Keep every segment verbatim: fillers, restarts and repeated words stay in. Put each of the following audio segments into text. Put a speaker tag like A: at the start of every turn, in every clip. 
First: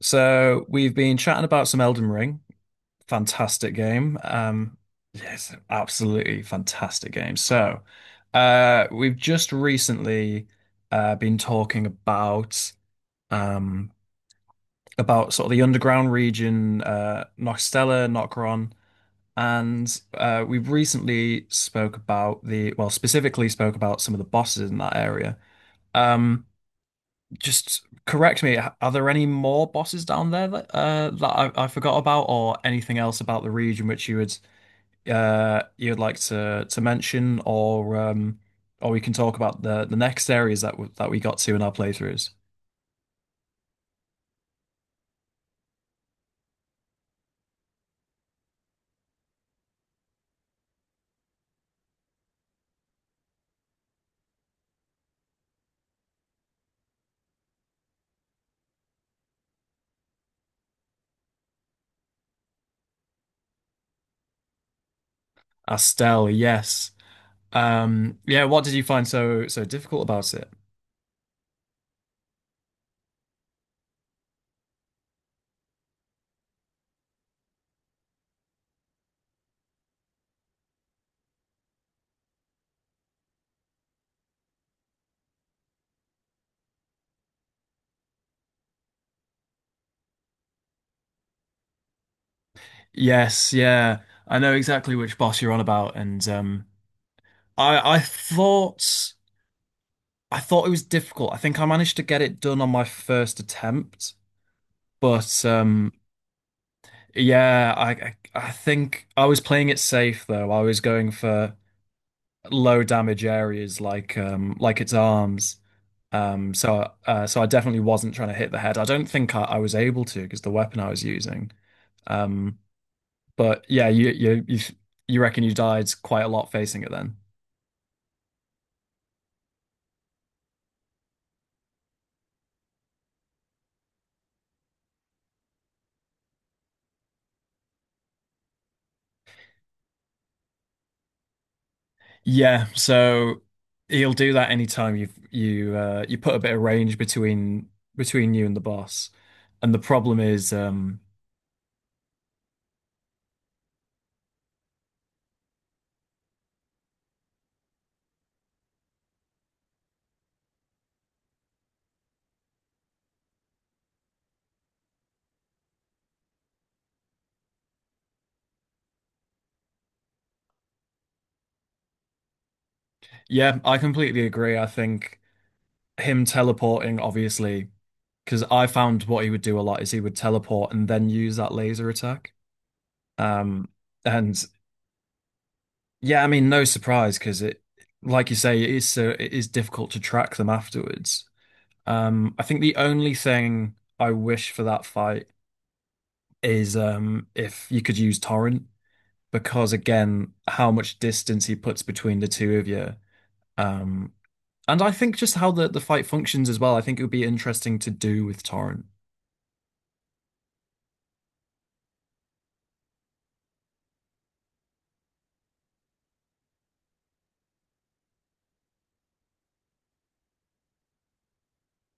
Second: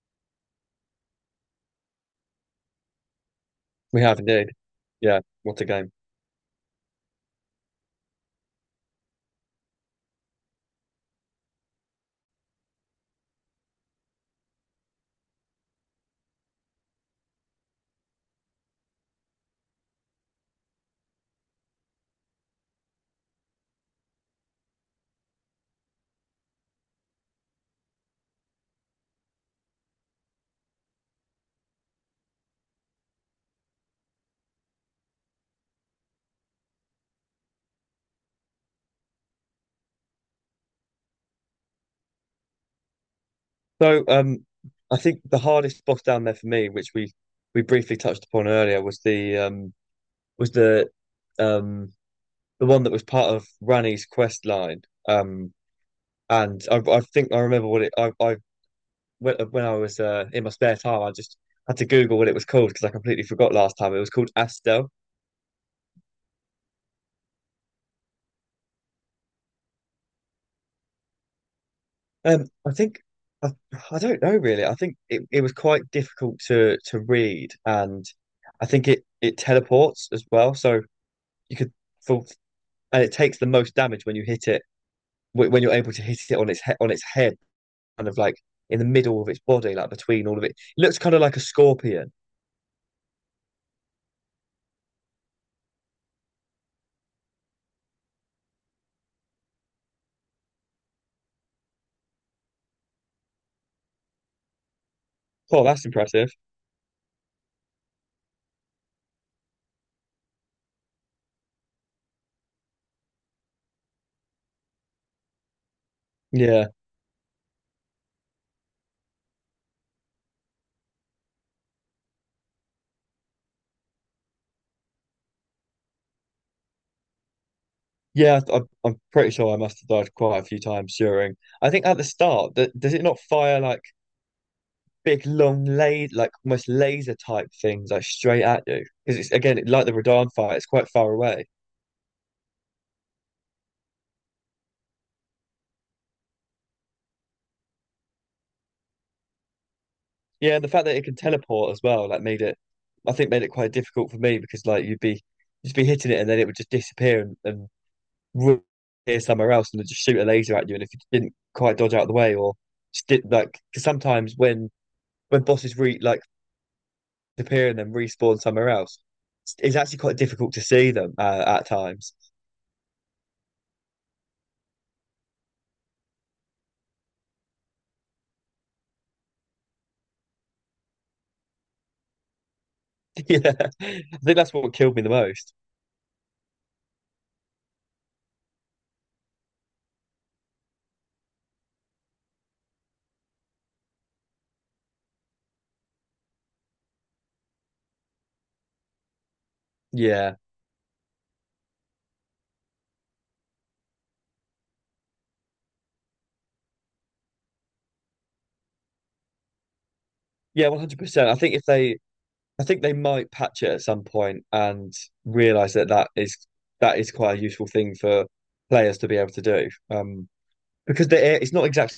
A: So we've been chatting about some Elden Ring. Fantastic
B: We
A: game.
B: have indeed.
A: Um,
B: Yeah,
A: yes,
B: what a game.
A: absolutely fantastic game. So uh, we've just recently uh, been talking about um, about sort of the underground region, uh, Noxtella, Nokron, and uh, we've recently spoke about the well, specifically spoke about some of the bosses in that area. Um, just correct me. h- Are there any more bosses down there that uh that I, I forgot about, or anything else about the region which you would uh you'd like to to mention, or um or we can talk about the the next areas that w that we got to in our playthroughs.
B: So, um, I think the hardest boss down there for me, which we we briefly touched upon earlier, was the um was the um the one that was part of Rani's quest line. Um, and I I think I remember what it I I when when I was uh, in my spare time, I just had to Google what it was called because I completely forgot last time. It was called Astel.
A: Astel, yes. Um, yeah. What did you find so so difficult about it?
B: Um, I think I, I don't know really. I think it, it was quite difficult to to read, and I think it it teleports as well. So you could full and it takes the most damage when you hit it wh- when you're able to hit it on its he on its head, kind of like in the middle of its body, like between all of it. It looks kind of like a scorpion.
A: Yes, yeah. I know exactly which boss you're on about, and um, I I thought I thought it was difficult. I think I managed to get it done on my first attempt. But
B: Oh, that's
A: um,
B: impressive.
A: yeah, I, I I think I was playing it safe though. I was going for low damage areas like um like its arms. Um,
B: Yeah,
A: so uh, so I definitely wasn't trying to hit the head. I don't think I, I was able to because the weapon I was using. Um, but yeah, you you you you reckon you died quite a lot facing it then?
B: yeah. I, I'm I'm pretty sure I must have died quite a few times during. I think at the start, that does it not fire like? Big long lay like almost laser type things like straight at you because it's again like the Radahn fight, it's quite far away.
A: Yeah, so he'll do that anytime you you uh, you put a bit of range between between you and the boss. And the problem is,
B: Yeah, and the fact that
A: um,
B: it can teleport as well like made it, I think made it quite difficult for me, because like you'd be you'd be hitting it and then it would just disappear, and, and ru- appear somewhere else and then just shoot a laser at you. And if you didn't quite dodge out of the way or just did like, because sometimes when when bosses re like disappear and then respawn somewhere else, it's, it's actually quite difficult to see them uh, at times.
A: yeah, I completely agree. I think him teleporting, obviously, because I found what he would do a lot is he would teleport and then use that laser attack.
B: Yeah,
A: Um,
B: I think
A: and
B: that's what killed me the most.
A: yeah, I mean, no surprise because it, like you say, it is so it is difficult to track them afterwards. Um, I think the only thing I wish for that fight is um if you could use torrent because again
B: Yeah.
A: how much distance he puts between the two of you um and I think just how the the fight functions as well. I think it would be interesting to do with torrent.
B: Yeah, one hundred percent. I think if they I think they might patch it at some point and realize that that is that is quite a useful thing for players to be able to do. Um because the a- it's not exactly,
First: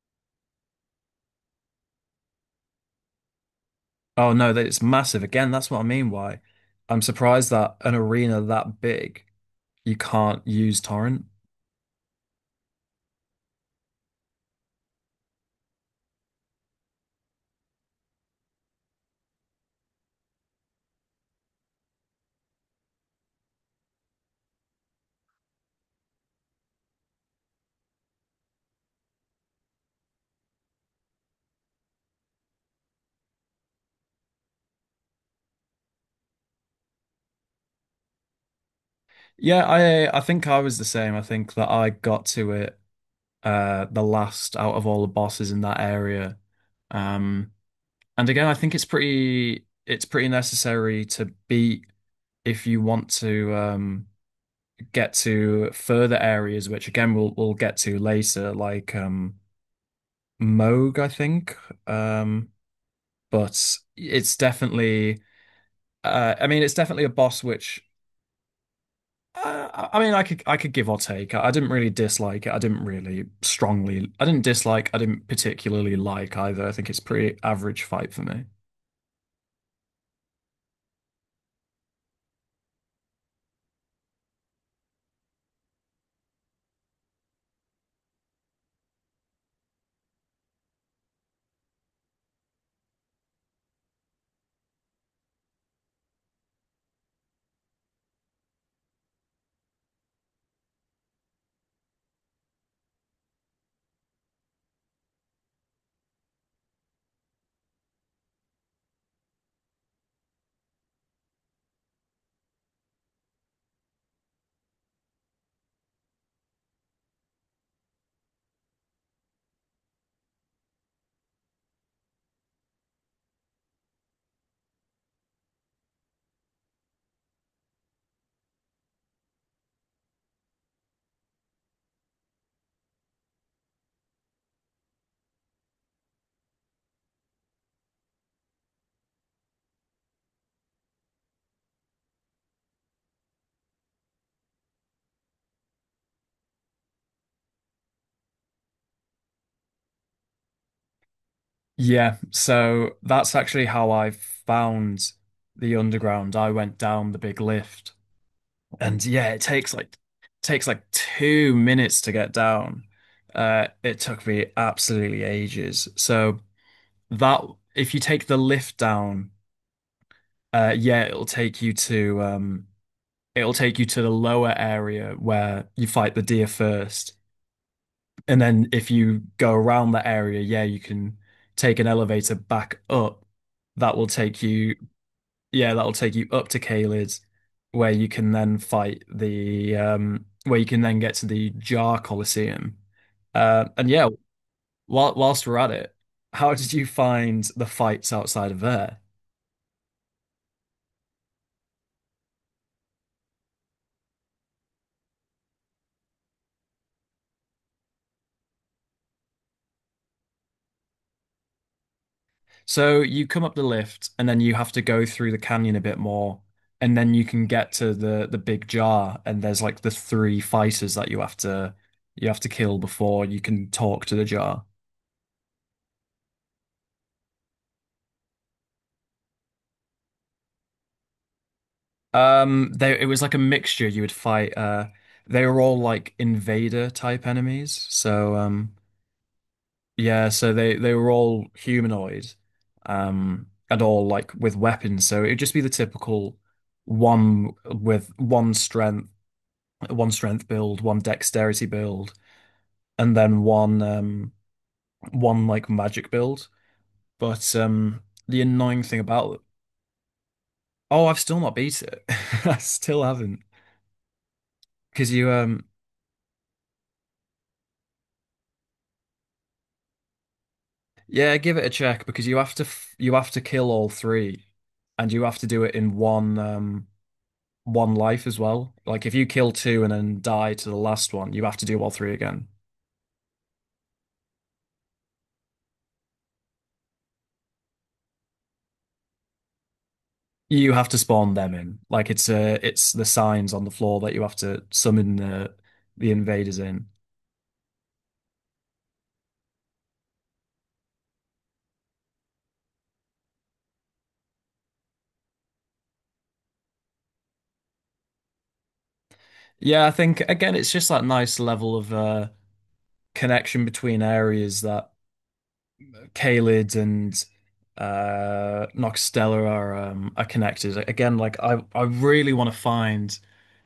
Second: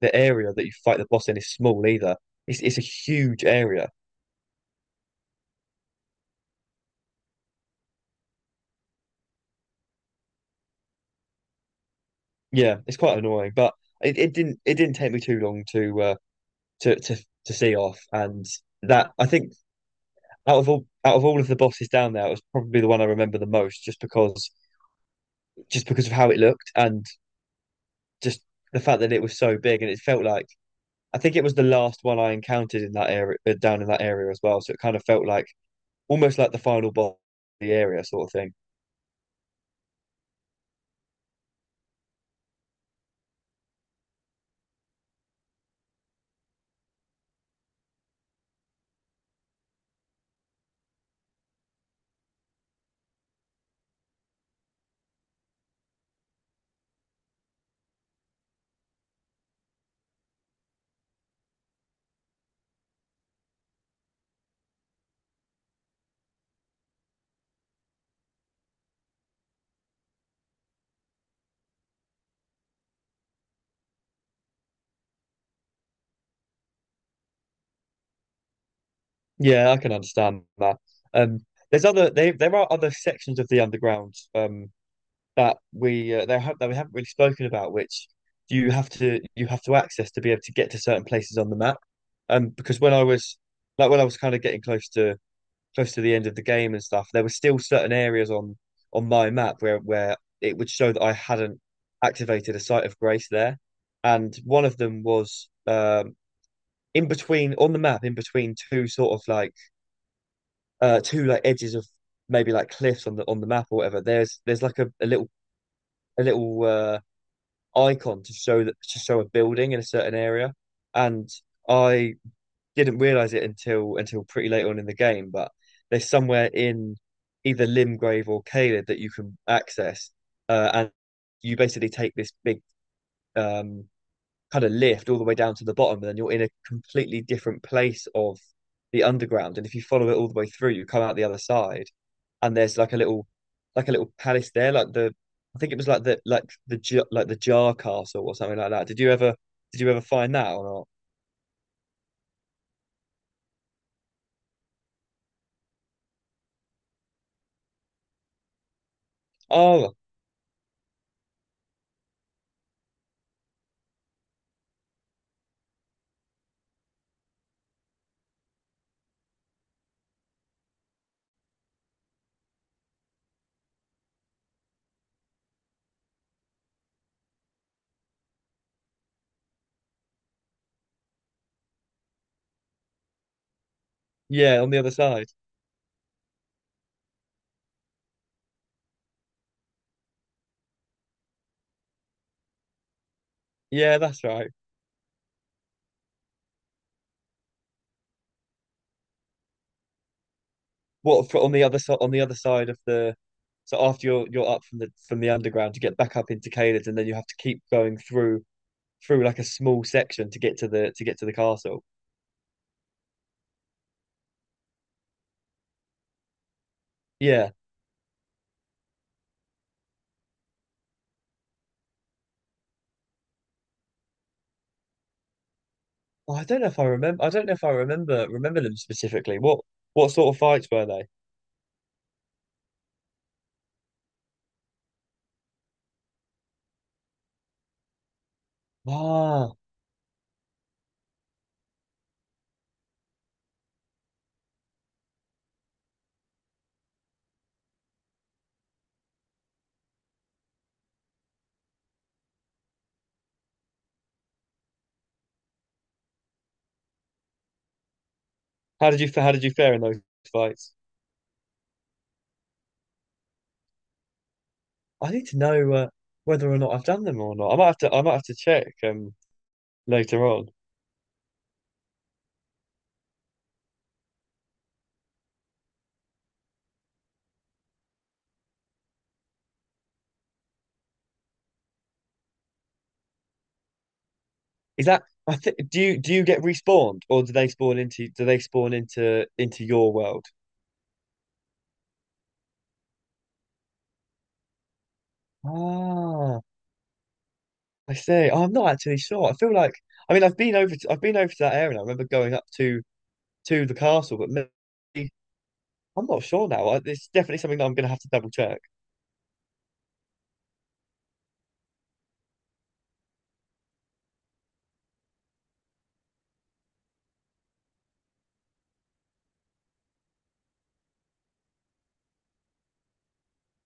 B: the area that you fight the boss in is small either. It's it's a huge area.
A: Oh no, that it's massive. Again, that's what I mean. Why I'm surprised that an arena that big you can't use torrent.
B: Yeah, it's quite annoying, but it, it didn't, it didn't take me too long to uh to to to see off. And that, I think, out of all out of all of the bosses down there, it was probably the one I remember the most, just because just because of how it looked and just the fact that it was so big. And it felt like, I think it was the last one I encountered in that area, uh, down in that area as well. So it kind of felt like almost like the final boss of the area, sort of thing.
A: Yeah, I I think I was the same. I think that I got to it uh the last out of all the bosses in that area. um And again, I think it's pretty it's pretty necessary to beat if you want to um, get to further areas, which again we'll we'll get to later, like um, Moog, I think. Um, but it's definitely uh, I mean it's definitely a boss which uh, I I mean I could I could give or take. I didn't really dislike it. I didn't really strongly. I didn't dislike. I didn't particularly like either. I think it's a pretty average fight for me.
B: Yeah, I can understand that. Um, there's other they, there are other sections of the underground um that we uh, there that we haven't really spoken about, which you have to you have to access to be able to get to certain places on the map. Um, because when I was, like when I was kind of getting close to close to the end of the game and stuff, there were still certain areas on on my map where where it would show that I hadn't activated a site of grace there, and one of them was, um, in between on the map, in between two sort of like, uh, two like edges of maybe like cliffs on the on the map or whatever. There's there's like a, a little a little uh, icon to show that, to show a building in a certain area, and I didn't realize it until until pretty late on in the game, but there's somewhere in either Limgrave or Caelid that you can access, uh, and you basically take this big, um, kind of lift all the way down to the bottom, and then you're in a completely different place of the underground. And if you follow it all the way through, you come out the other side, and there's like a little, like a little palace there, like the, I think it was like the, like the J- like the Jar Castle or something like that. Did you ever did you ever find that or not?
A: Yeah, so that's actually how I found the underground. I went down the big lift, and yeah, it takes
B: Oh,
A: like takes like two minutes to get down. Uh, it took me absolutely ages. So that if you take the lift down, uh, yeah, it'll take you to um, it'll take you to the lower area where you fight the deer first, and then if you go around that area, yeah, you can take an elevator back up that will take
B: yeah, on
A: you
B: the other side.
A: yeah, that'll take you up to Caelid, where you can then fight the um where you can then get to the Jar Colosseum. Uh, and
B: Yeah,
A: yeah,
B: that's right.
A: while, whilst we're at it, how did you find the fights outside of there?
B: What, for on the other side, on the other side of the, so after you're you're up from the from the underground you get back up into Caelid, and then you have to keep going through through like a small section to get to the to get to the castle.
A: So you come up the lift and then you have to go through the canyon a bit more, and then you can
B: Yeah.
A: get to the the big jar, and there's like the three fighters that you have to you have to kill before you can talk to the jar.
B: Oh, I don't know if I remember, I don't know if I remember remember them specifically. What what sort of fights were they?
A: Um, they it was like a mixture. You would fight. Uh, they were all like invader type enemies. So um,
B: Ah,
A: yeah. So they they were all humanoid, um, and all like with weapons. So it'd just be the typical one with one strength, one strength build, one dexterity build, and then one um one like magic build. But um, the annoying
B: how did
A: thing
B: you fa- how
A: about
B: did you fare in those fights?
A: oh, I've still not beat it. I still haven't because
B: I need
A: you
B: to
A: um.
B: know, uh, whether or not I've done them or not. I might have to, I might have to check um later on.
A: Yeah, give it a check because you have to f you have to kill all three, and you have to do it in one um one life as well. Like if you kill two and then die to the last one, you have to do all three again.
B: Is that, I think, do you do you get respawned, or do they spawn into, do they spawn into into your world?
A: You have to spawn them in. Like it's uh it's the signs on the floor that you have to summon the the
B: Ah,
A: invaders in.
B: I see. Oh, I'm not actually sure. I feel like, I mean I've been over to, I've been over to that area, and I remember going up to to the castle, but maybe I'm not sure now. I- It's definitely something that I'm gonna have to double check.
A: Yeah, I think again it's just that nice level of uh connection between areas that Caelid and uh Noxtella are um are connected. Again, like I I really want to find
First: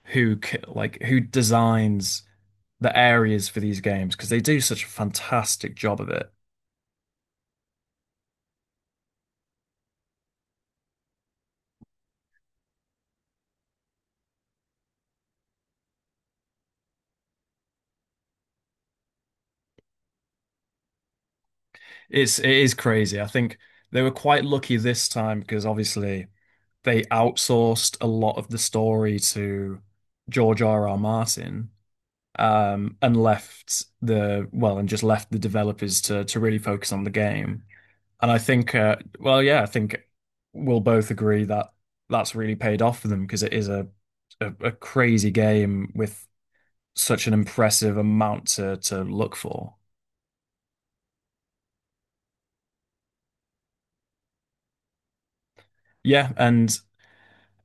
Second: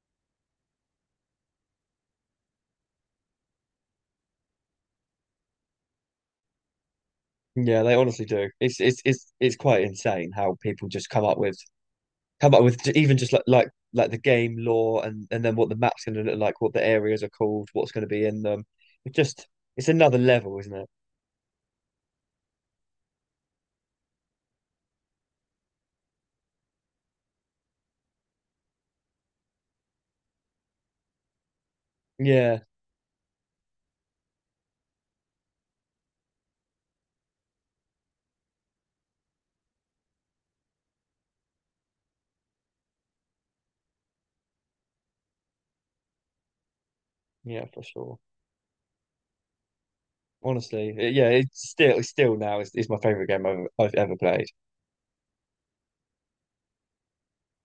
A: who c- like who designs the areas for these games because they do such a fantastic job of it.
B: Yeah, they honestly do. It's it's it's it's quite insane how people just come up with come up with j- even just like like like the game lore, and and then what the map's gonna look like, what the areas are called, what's gonna be in them. It just, it's another level, isn't it?
A: It's it is crazy. I think they were quite lucky this time because obviously they outsourced a lot of the story to George R. R. Martin,
B: Yeah,
A: um, and left the well and just left the developers to to really focus on the game. And I think, uh, well, yeah, I think we'll both agree that that's really paid off for them because it is a, a a crazy game with such an
B: yeah, for
A: impressive
B: sure.
A: amount to to look for.
B: Honestly, it- yeah, it's still, it's still now is, is my favorite game I've, I've ever played.
A: Yeah, and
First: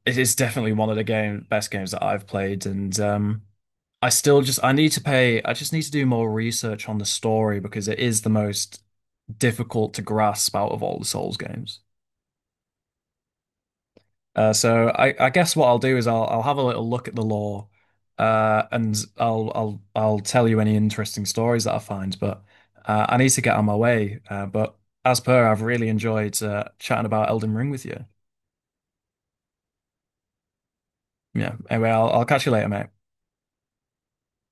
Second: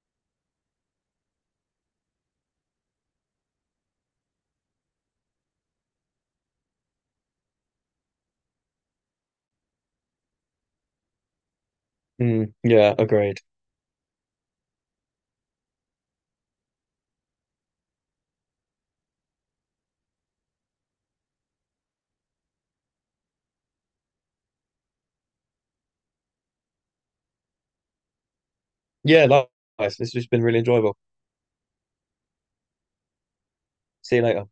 A: it is definitely one of the game best games that I've played, and um, I still just I need to pay. I just need to do more research on the story because it is the most difficult to grasp out of all the Souls games.
B: Mm, yeah, agreed.
A: Uh, so I, I guess what I'll do is I'll I'll have a little look at the law, uh, and I'll I'll I'll tell you any interesting stories that I find. But uh, I need to get on my way. Uh, but as per, I've really enjoyed uh, chatting about Elden Ring with you.
B: Yeah, likewise. This has been really enjoyable.
A: Yeah. Anyway, I'll I'll catch you later, mate.
B: See you later.